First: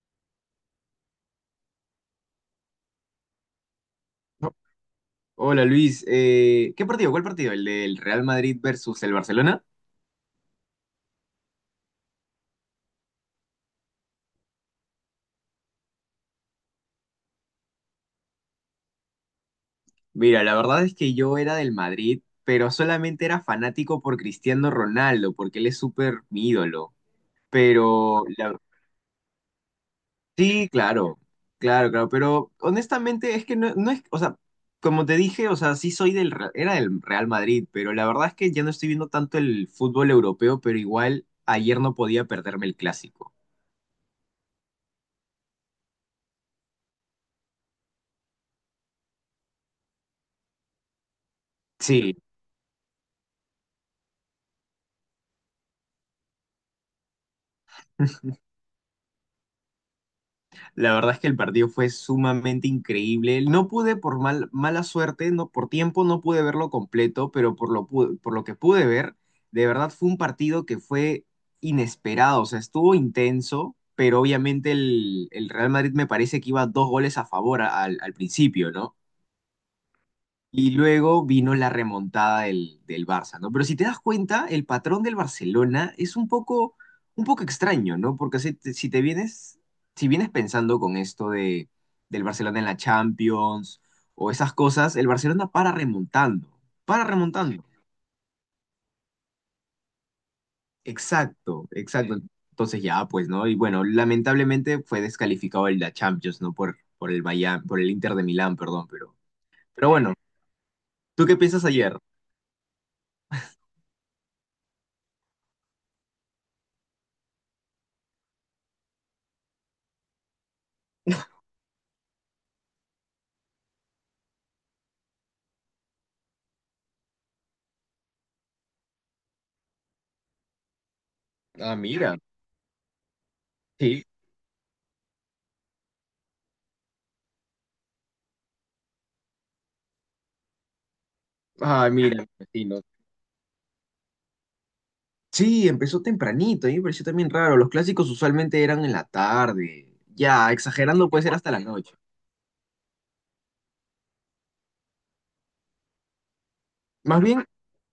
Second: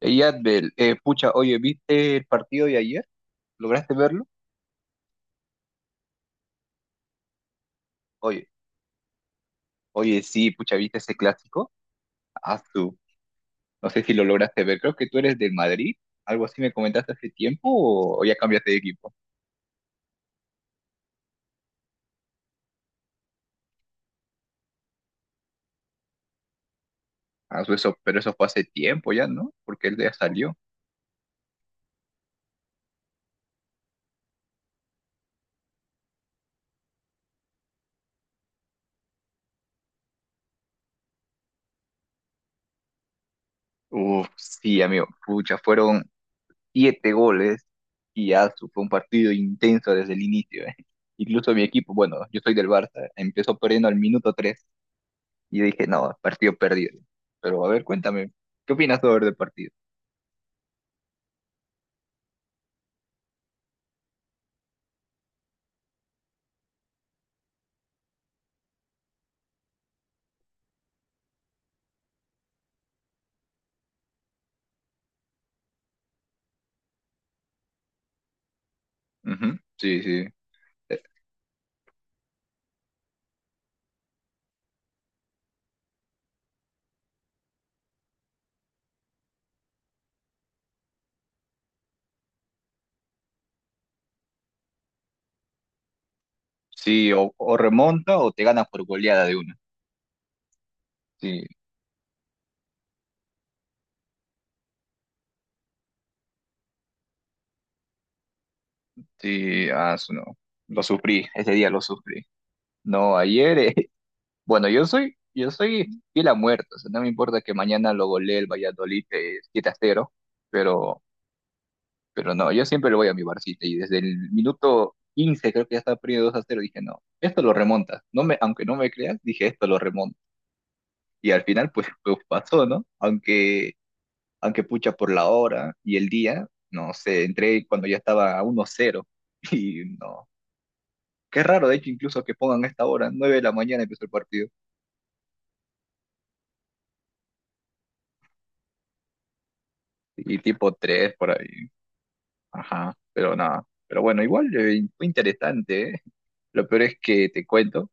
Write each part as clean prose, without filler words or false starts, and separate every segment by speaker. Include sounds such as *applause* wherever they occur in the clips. Speaker 1: Ey, Adbel, pucha, oye, ¿viste el partido de ayer? ¿Lograste verlo?
Speaker 2: Oh, hola Luis. ¿Qué partido? ¿Cuál partido? ¿El del Real
Speaker 1: Oye,
Speaker 2: Madrid versus el Barcelona?
Speaker 1: oye, sí, pucha, ¿viste ese clásico? Ah, tú. No sé si lo lograste ver. Creo que tú eres del Madrid. Algo así me comentaste hace tiempo o ya cambiaste de equipo.
Speaker 2: Mira, la verdad es que yo era del Madrid, pero solamente era fanático por Cristiano Ronaldo, porque él es súper mi ídolo.
Speaker 1: Eso, pero
Speaker 2: Pero,
Speaker 1: eso fue
Speaker 2: la-
Speaker 1: hace tiempo ya, ¿no? Porque él ya salió.
Speaker 2: sí, claro, claro, claro, pero honestamente es que no es, o sea, como te dije, o sea, sí soy era del Real Madrid, pero la verdad es que ya no estoy viendo tanto el fútbol europeo, pero igual ayer no podía perderme el clásico.
Speaker 1: Uf, sí, amigo, pucha, fueron siete goles y ya fue un partido intenso desde el inicio. Incluso mi equipo,
Speaker 2: Sí.
Speaker 1: bueno, yo soy del Barça, empezó perdiendo al minuto 3. Y yo dije, no, partido perdido. Pero a ver, cuéntame, ¿qué opinas sobre del partido?
Speaker 2: La verdad es que el partido fue sumamente increíble. No pude, por mala suerte, no, por tiempo no pude verlo completo, pero por lo que pude ver, de verdad fue un partido que fue inesperado, o sea, estuvo intenso, pero obviamente el Real Madrid me parece que iba dos goles a favor al principio, ¿no?
Speaker 1: Ujú, sí, sí.
Speaker 2: Y
Speaker 1: Eh,
Speaker 2: luego vino la remontada del Barça, ¿no? Pero si te das cuenta, el patrón del Barcelona es un poco extraño, ¿no? Porque si te vienes, si vienes pensando con del Barcelona en la Champions o esas cosas, el Barcelona para remontando,
Speaker 1: Sí,
Speaker 2: para
Speaker 1: o
Speaker 2: remontando.
Speaker 1: remonta o te ganas por goleada de una. Sí,
Speaker 2: Exacto, exacto. Sí. Entonces ya, pues, ¿no? Y bueno, lamentablemente fue descalificado el la Champions, ¿no? Por el Bayern, por el Inter de Milán, perdón,
Speaker 1: sí,
Speaker 2: pero bueno,
Speaker 1: no. Lo sufrí,
Speaker 2: ¿tú qué
Speaker 1: ese
Speaker 2: piensas
Speaker 1: día lo
Speaker 2: ayer?
Speaker 1: sufrí. No, ayer, *laughs* bueno, yo soy fiel a muerto, o sea, no me importa que mañana lo golee el Valladolid 7-0, pero, pero no, yo siempre le voy a mi Barcita y desde el minuto 15 creo que ya estaba perdiendo 2-0 dije, no, esto lo remonta. Aunque no me creas, dije, esto lo remonta. Y al final,
Speaker 2: Ah,
Speaker 1: pues
Speaker 2: mira.
Speaker 1: pasó, ¿no? Aunque,
Speaker 2: Sí.
Speaker 1: aunque pucha por la hora y el día, no sé, entré cuando ya estaba a 1-0 *laughs* y no. Qué raro, de
Speaker 2: Ah,
Speaker 1: hecho, incluso
Speaker 2: mira,
Speaker 1: que pongan
Speaker 2: vecinos.
Speaker 1: esta hora, 9 de la mañana empezó el partido
Speaker 2: Sí, empezó tempranito, a mí me pareció también raro. Los clásicos usualmente eran en la tarde.
Speaker 1: y
Speaker 2: Ya,
Speaker 1: tipo
Speaker 2: exagerando
Speaker 1: 3
Speaker 2: puede
Speaker 1: por
Speaker 2: ser hasta la
Speaker 1: ahí.
Speaker 2: noche.
Speaker 1: Ajá, pero nada. Pero bueno, igual fue interesante, ¿eh? Lo peor es
Speaker 2: Más
Speaker 1: que
Speaker 2: bien,
Speaker 1: te cuento,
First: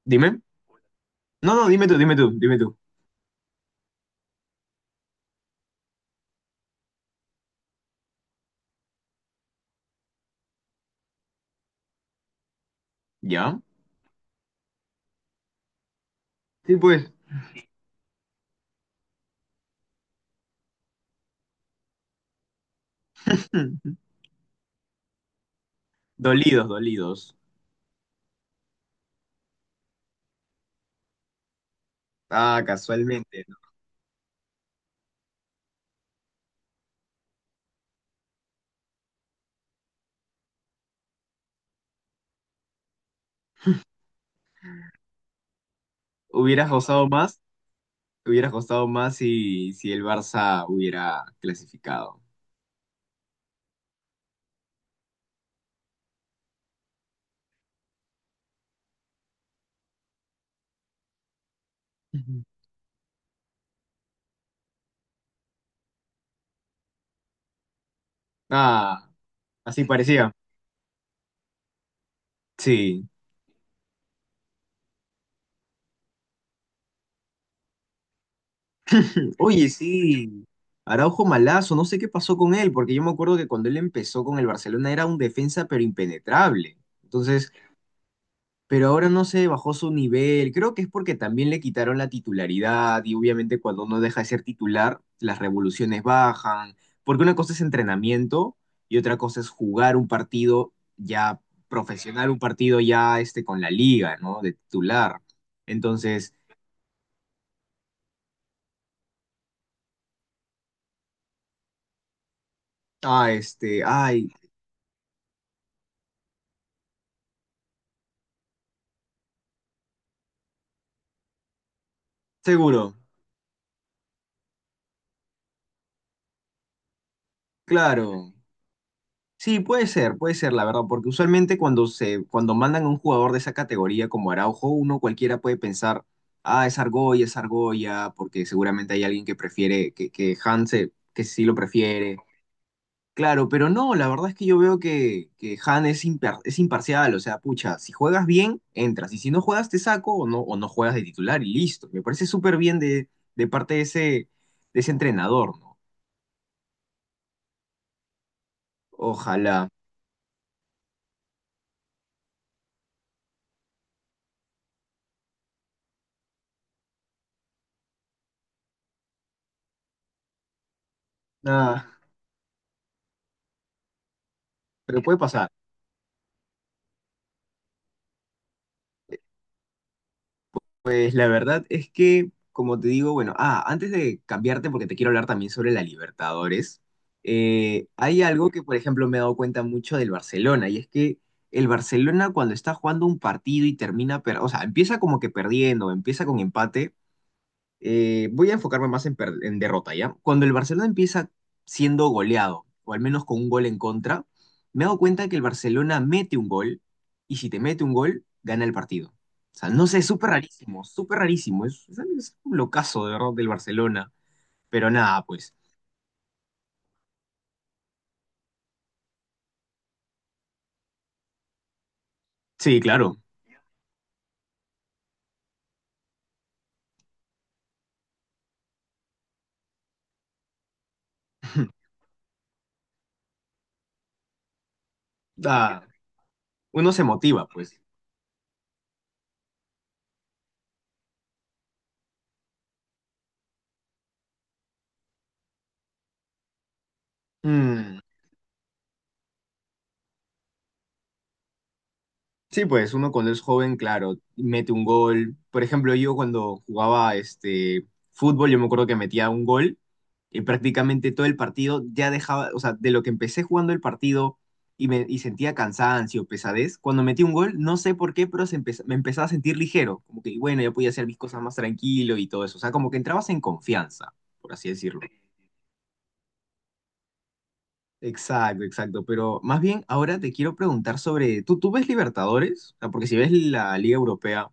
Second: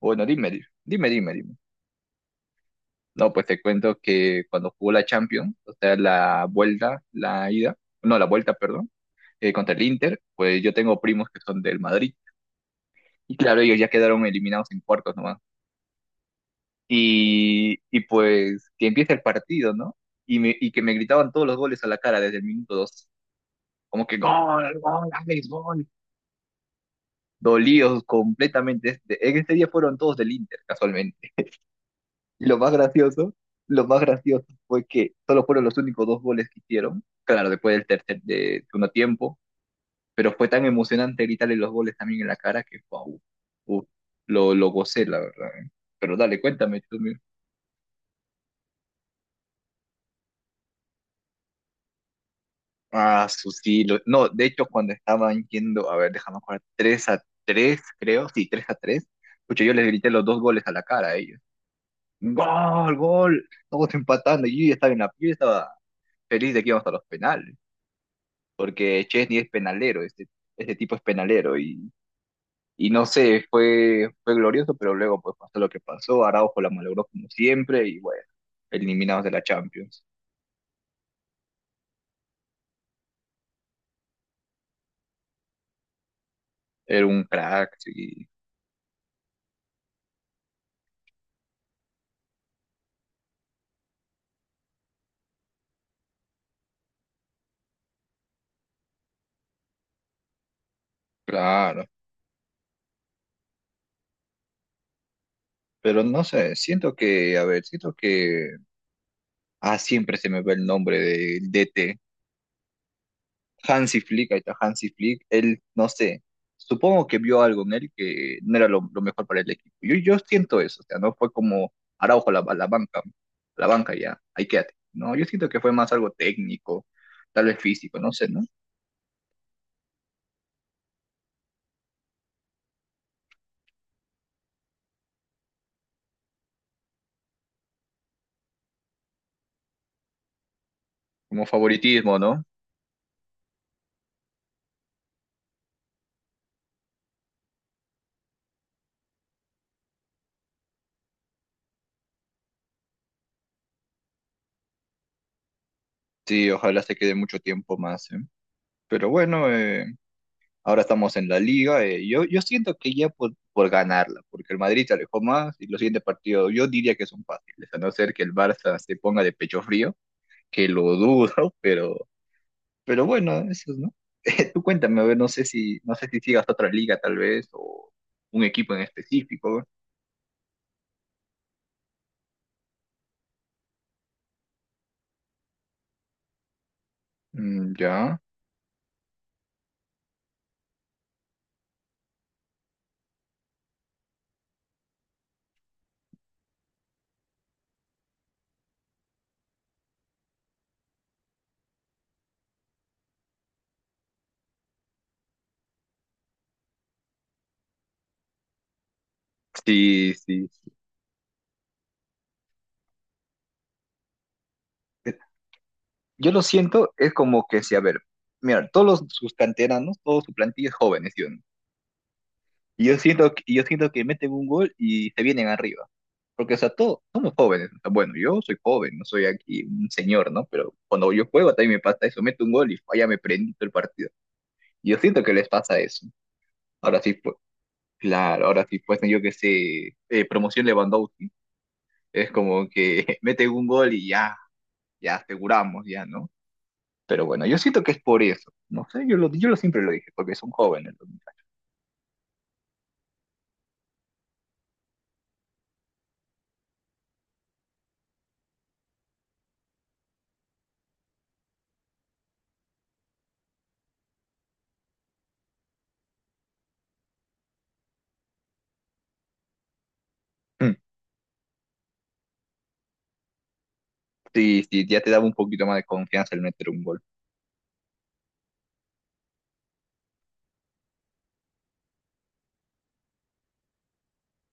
Speaker 1: bueno,
Speaker 2: dime.
Speaker 1: dime, dime, dime,
Speaker 2: No,
Speaker 1: dime.
Speaker 2: no, dime tú, dime tú, dime tú.
Speaker 1: No, pues te cuento que cuando jugó la Champions, o sea, la vuelta, la ida, no, la vuelta, perdón contra el Inter, pues yo tengo primos que son del Madrid. Y
Speaker 2: ¿Ya?
Speaker 1: claro, ellos ya quedaron eliminados en cuartos nomás.
Speaker 2: Sí, pues.
Speaker 1: Y pues que empieza el partido, ¿no? Y que me gritaban todos los goles a la cara desde el minuto 2.
Speaker 2: *clears throat* *laughs*
Speaker 1: Como que gol, gol, Alex, gol.
Speaker 2: Dolidos, dolidos.
Speaker 1: Dolidos completamente. En ese día fueron todos del Inter, casualmente. Y
Speaker 2: Ah, casualmente, ¿no?
Speaker 1: lo más gracioso fue que solo fueron los únicos dos goles que hicieron. Claro, después del tercer de segundo tiempo, pero fue tan emocionante gritarle los goles también en la cara que wow, uf, lo gocé, la verdad, ¿eh? Pero dale,
Speaker 2: Hubieras
Speaker 1: cuéntame tú
Speaker 2: gozado
Speaker 1: mismo.
Speaker 2: más, hubieras gozado más si, si el Barça hubiera clasificado.
Speaker 1: Sí, no, de hecho cuando estaban yendo, a ver, déjame jugar 3 a tres creo, sí, 3-3 pucha, yo les grité los dos goles a la cara a ellos.
Speaker 2: Ujú.
Speaker 1: Gol, gol, todos empatando, y yo ya estaba en la yo estaba feliz de que íbamos a los penales, porque
Speaker 2: Ah,
Speaker 1: Chesney es
Speaker 2: así
Speaker 1: penalero,
Speaker 2: parecía.
Speaker 1: este tipo es penalero, y no
Speaker 2: Sí.
Speaker 1: sé, fue glorioso, pero luego pues pasó lo que pasó. Araujo la malogró como siempre y bueno, eliminados de
Speaker 2: *laughs*
Speaker 1: la
Speaker 2: Oye,
Speaker 1: Champions.
Speaker 2: sí, Araujo malazo, no sé qué pasó con él, porque yo me acuerdo que cuando él empezó con el Barcelona era un defensa pero impenetrable.
Speaker 1: Era un
Speaker 2: Entonces,
Speaker 1: crack, sí,
Speaker 2: pero ahora no sé bajó su nivel. Creo que es porque también le quitaron la titularidad y obviamente cuando uno deja de ser titular, las revoluciones bajan, porque una cosa es entrenamiento y otra cosa es jugar un partido ya
Speaker 1: claro.
Speaker 2: profesional, un partido ya este con la liga, ¿no? De titular.
Speaker 1: Pero no
Speaker 2: Entonces,
Speaker 1: sé, siento que, a ver, siento que, siempre se me ve el nombre del DT.
Speaker 2: ah, este,
Speaker 1: Hansi
Speaker 2: ay,
Speaker 1: Flick, ahí está Hansi Flick, él, no sé, supongo que vio algo en él que no era lo mejor para el equipo. Yo siento eso, o sea, no fue como Araujo a la
Speaker 2: seguro,
Speaker 1: banca, a la banca ya, ahí quédate. No, yo siento que fue más algo técnico, tal vez físico, no sé,
Speaker 2: claro.
Speaker 1: ¿no?
Speaker 2: Sí, puede ser, la verdad, porque usualmente cuando cuando mandan a un jugador de esa categoría como Araujo, uno cualquiera puede pensar, ah, es Argolla, porque seguramente hay alguien que prefiere, que Han se- que sí
Speaker 1: Como
Speaker 2: lo prefiere.
Speaker 1: favoritismo, ¿no?
Speaker 2: Claro, pero no, la verdad es que yo veo que Han es, impar- es imparcial, o sea, pucha, si juegas bien, entras, y si no juegas, te saco o no juegas de titular y listo. Me parece súper bien de parte de ese entrenador, ¿no?
Speaker 1: Sí, ojalá se quede mucho tiempo más, ¿eh? Pero bueno,
Speaker 2: Ojalá.
Speaker 1: ahora estamos en la liga. Yo siento que ya por ganarla, porque el Madrid se alejó más y los siguientes partidos yo diría que son fáciles, a no ser que el Barça se ponga de pecho frío que lo dudo, *laughs*
Speaker 2: Nada,
Speaker 1: pero, pero bueno, eso, ¿no? *laughs* Tú cuéntame,
Speaker 2: pero
Speaker 1: a ver,
Speaker 2: puede
Speaker 1: no sé
Speaker 2: pasar.
Speaker 1: si, no sé si sigas otra liga tal vez, o un equipo en específico.
Speaker 2: Pues la verdad es que, como te digo, bueno, ah, antes de cambiarte, porque te quiero hablar también sobre la Libertadores,
Speaker 1: Mm, ya.
Speaker 2: hay algo que, por ejemplo, me he dado cuenta mucho del Barcelona, y es que el Barcelona cuando está jugando un partido y o sea, empieza como que perdiendo, empieza con empate, voy a enfocarme más en derrota, ¿ya? Cuando el Barcelona empieza siendo goleado, o al menos con un gol en contra, me he dado cuenta que el Barcelona mete un gol, y si te mete un gol, gana el partido. O sea, no sé, es
Speaker 1: Sí,
Speaker 2: súper
Speaker 1: sí.
Speaker 2: rarísimo, súper rarísimo. Es un locazo, de verdad, del Barcelona. Pero
Speaker 1: Eh,
Speaker 2: nada, pues.
Speaker 1: Yo lo siento, es como que si, a ver, mira, sus canteranos, toda su plantilla es jóvenes, ¿sí o no?
Speaker 2: Sí,
Speaker 1: Y yo
Speaker 2: claro.
Speaker 1: siento, que- y yo siento que meten un gol y se vienen arriba. Porque, o sea, todos somos jóvenes. O sea, bueno, yo soy joven, no soy aquí un señor, ¿no? Pero cuando yo juego también me
Speaker 2: *laughs*
Speaker 1: pasa eso. Meto un gol y ya me prendí todo el partido. Y yo siento que les pasa
Speaker 2: Da-
Speaker 1: eso.
Speaker 2: Uno
Speaker 1: Ahora
Speaker 2: se
Speaker 1: sí, pues,
Speaker 2: motiva, pues.
Speaker 1: claro, ahora sí, pues, yo que sé, promoción Lewandowski, es como que *laughs* mete un gol y ya, aseguramos, ya, ¿no? Pero bueno, yo siento que
Speaker 2: Mm,
Speaker 1: es por eso, no sé, yo lo siempre lo dije, porque son jóvenes. Los muchachos.
Speaker 2: sí, pues uno cuando es joven, claro, mete un gol. Por ejemplo, yo cuando jugaba este fútbol, yo me acuerdo que metía un gol y prácticamente todo el partido ya dejaba, o sea, de lo que empecé jugando el partido y sentía cansancio, pesadez, cuando metí un gol, no sé por qué, pero me empezaba a sentir ligero, como que bueno, ya
Speaker 1: Mm,
Speaker 2: podía hacer mis cosas más tranquilo y todo eso, o sea, como que entrabas en confianza, por
Speaker 1: sí,
Speaker 2: así
Speaker 1: sí, ya
Speaker 2: decirlo.
Speaker 1: te daba un poquito más de confianza el meter un gol.
Speaker 2: Exacto, exacto. Pero más bien ahora te quiero preguntar sobre, tú ves Libertadores? O sea, porque si ves la Liga Europea,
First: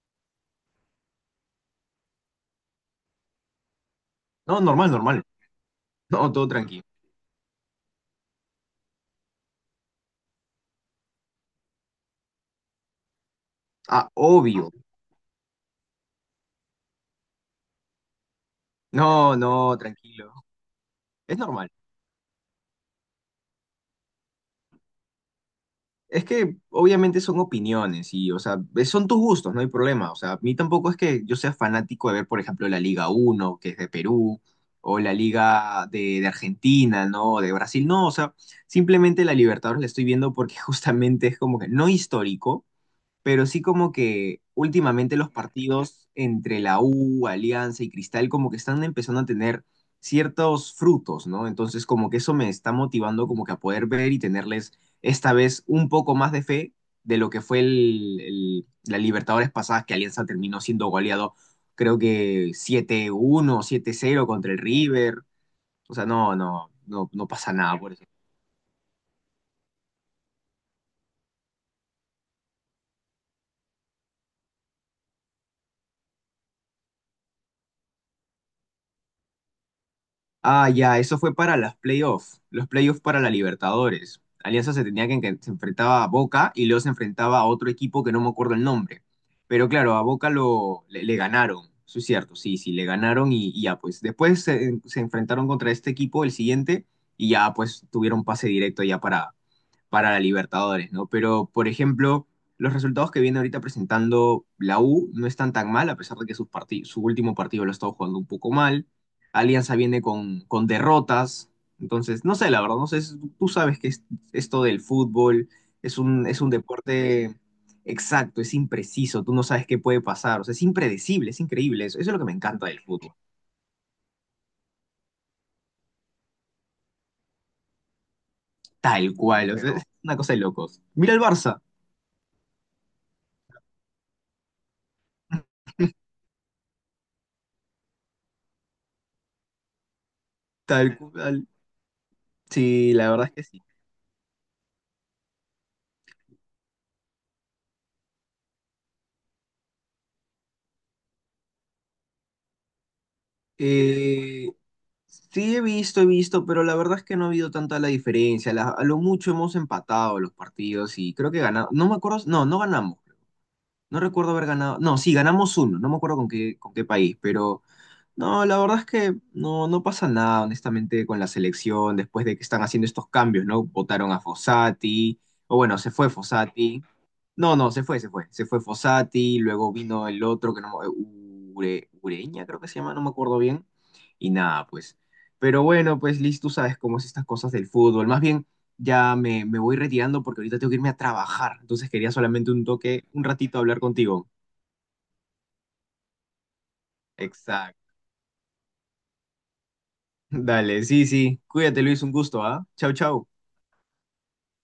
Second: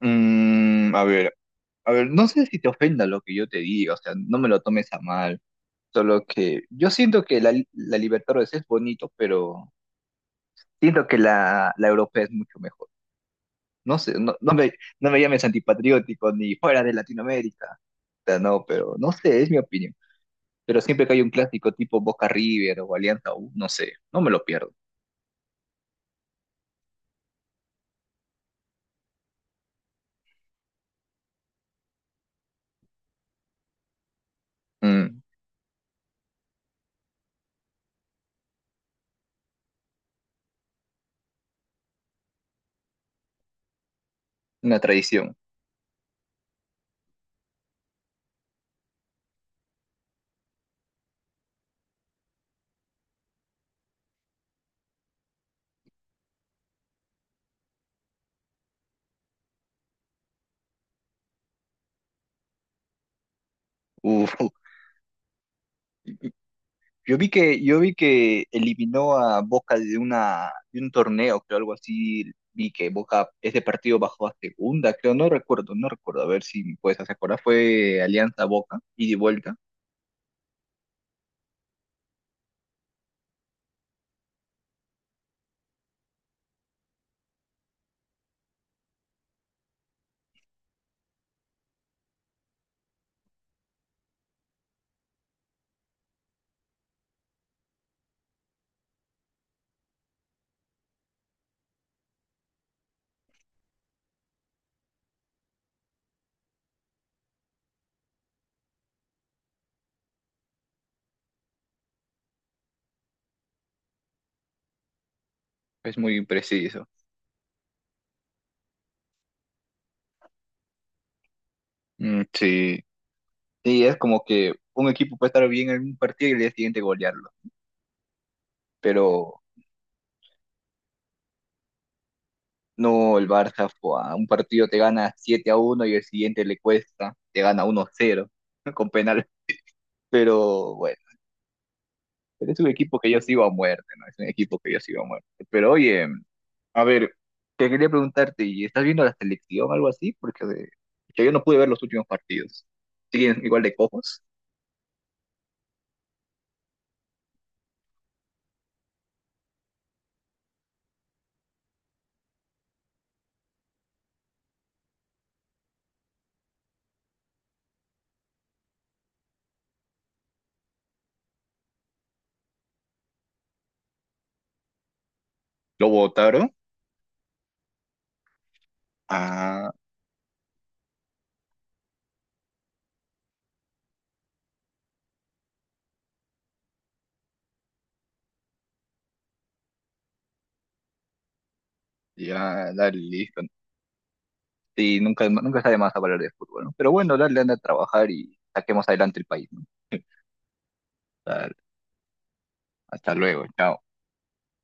Speaker 1: Mm, a ver, no sé si te ofenda lo que yo te diga, o sea, no me lo
Speaker 2: no, normal,
Speaker 1: tomes a
Speaker 2: normal.
Speaker 1: mal, solo
Speaker 2: No, todo
Speaker 1: que
Speaker 2: tranquilo.
Speaker 1: yo siento que la Libertadores es bonito, pero siento que la Europea es mucho mejor. No
Speaker 2: Ah,
Speaker 1: sé, no, no
Speaker 2: obvio.
Speaker 1: me, no me llames antipatriótico ni fuera de Latinoamérica. O sea, no, pero no
Speaker 2: No,
Speaker 1: sé, es mi
Speaker 2: no,
Speaker 1: opinión.
Speaker 2: tranquilo.
Speaker 1: Pero siempre que hay un
Speaker 2: Es normal.
Speaker 1: clásico tipo Boca River o Alianza U, no sé, no me lo pierdo.
Speaker 2: Es que obviamente son opiniones y, o sea, son tus gustos, no hay problema. O sea, a mí tampoco es que yo sea fanático de ver, por ejemplo, la Liga uno que es de Perú, o la
Speaker 1: Mm,
Speaker 2: Liga de Argentina, ¿no? De Brasil. No, o sea, simplemente la Libertadores la estoy viendo porque *laughs* justamente es como que no histórico. Pero sí como que
Speaker 1: una
Speaker 2: últimamente los
Speaker 1: tradición.
Speaker 2: partidos entre la U, Alianza y Cristal como que están empezando a tener ciertos frutos, ¿no? Entonces como que eso me está motivando como que a poder ver y tenerles esta vez un poco más de fe de lo que fue la Libertadores pasada que Alianza terminó siendo goleado creo que siete uno siete cero
Speaker 1: Uf,
Speaker 2: contra el River. O sea,
Speaker 1: *laughs*
Speaker 2: no, no, no,
Speaker 1: yo
Speaker 2: no
Speaker 1: vi
Speaker 2: pasa
Speaker 1: que,
Speaker 2: nada
Speaker 1: yo
Speaker 2: por
Speaker 1: vi
Speaker 2: eso.
Speaker 1: que eliminó a Boca de un torneo, creo, algo así. Vi que Boca, ese partido bajó a segunda, creo, no recuerdo, no recuerdo. A ver si me puedes hacer acordar. Fue Alianza Boca, ida y de vuelta.
Speaker 2: Ah, ya, eso fue para las playoffs, los playoffs para la Libertadores. Alianza se tenía que se enfrentaba a Boca y luego se enfrentaba a otro equipo que no me acuerdo el nombre. Pero claro, a Boca lo, le ganaron, eso es cierto, sí, sí, le ganaron y ya, pues después se enfrentaron contra este equipo, el siguiente, y ya pues tuvieron pase directo ya para la Libertadores, ¿no? Pero, por ejemplo, los resultados que viene ahorita presentando la U no están tan mal, a pesar de que su último partido lo ha estado jugando un poco mal. Alianza viene con derrotas. Entonces, no sé, la verdad, no sé, tú sabes que esto del fútbol
Speaker 1: Es muy
Speaker 2: es un
Speaker 1: preciso.
Speaker 2: deporte exacto, es impreciso, tú no sabes qué puede pasar, o sea, es impredecible, es increíble, eso es lo
Speaker 1: Mm,
Speaker 2: que me encanta del
Speaker 1: sí.
Speaker 2: fútbol,
Speaker 1: Sí, es como que un equipo puede estar bien en un partido y el día siguiente golearlo.
Speaker 2: tal
Speaker 1: Pero
Speaker 2: cual, o sea, es pero, una cosa de locos. Mira el Barça,
Speaker 1: no, el Barça, a un partido te gana 7-1 y el siguiente le cuesta, te gana uno a 0 *laughs* con penal. Pero
Speaker 2: tal
Speaker 1: bueno,
Speaker 2: cual.
Speaker 1: pero es un
Speaker 2: Sí,
Speaker 1: equipo que
Speaker 2: la
Speaker 1: yo
Speaker 2: verdad es que
Speaker 1: sigo a
Speaker 2: sí.
Speaker 1: muerte, ¿no? Es un equipo que yo sigo a muerte. Pero oye, a ver, te quería preguntarte, ¿y estás viendo la selección o algo así? Porque que yo no pude ver los últimos partidos. ¿Siguen igual de cojos?
Speaker 2: Eh, sí, he visto, pero la verdad es que no ha habido tanta la diferencia. A lo mucho hemos empatado los partidos y creo que ganamos. No me acuerdo, no, no ganamos. No recuerdo haber ganado. No, sí, ganamos uno. No me acuerdo con qué país, pero no, la verdad es que no, no pasa nada, honestamente, con la selección después de que están haciendo estos cambios, ¿no? Votaron a Fossati, o bueno,
Speaker 1: ¿Lo
Speaker 2: se fue
Speaker 1: votaron?
Speaker 2: Fossati. No, no, se fue, se fue. Se fue Fossati,
Speaker 1: Ah,
Speaker 2: luego vino el otro que no me- Ure- Ureña creo que se llama, no me acuerdo bien. Y nada, pues. Pero bueno, pues Liz, tú sabes cómo es estas cosas del fútbol. Más bien, ya me voy retirando porque ahorita tengo que irme a trabajar. Entonces quería solamente un
Speaker 1: ya, dale,
Speaker 2: toque, un
Speaker 1: listo.
Speaker 2: ratito hablar contigo.
Speaker 1: Sí, nunca, nunca está de más hablar de fútbol, ¿no? Pero bueno, dale, anda a
Speaker 2: Exacto.
Speaker 1: trabajar y saquemos adelante el país, ¿no?
Speaker 2: *laughs* Dale, sí, sí.
Speaker 1: Dale,
Speaker 2: Cuídate, Luis, un gusto, ¿ah? Chau,
Speaker 1: hasta
Speaker 2: chau.
Speaker 1: luego, chao.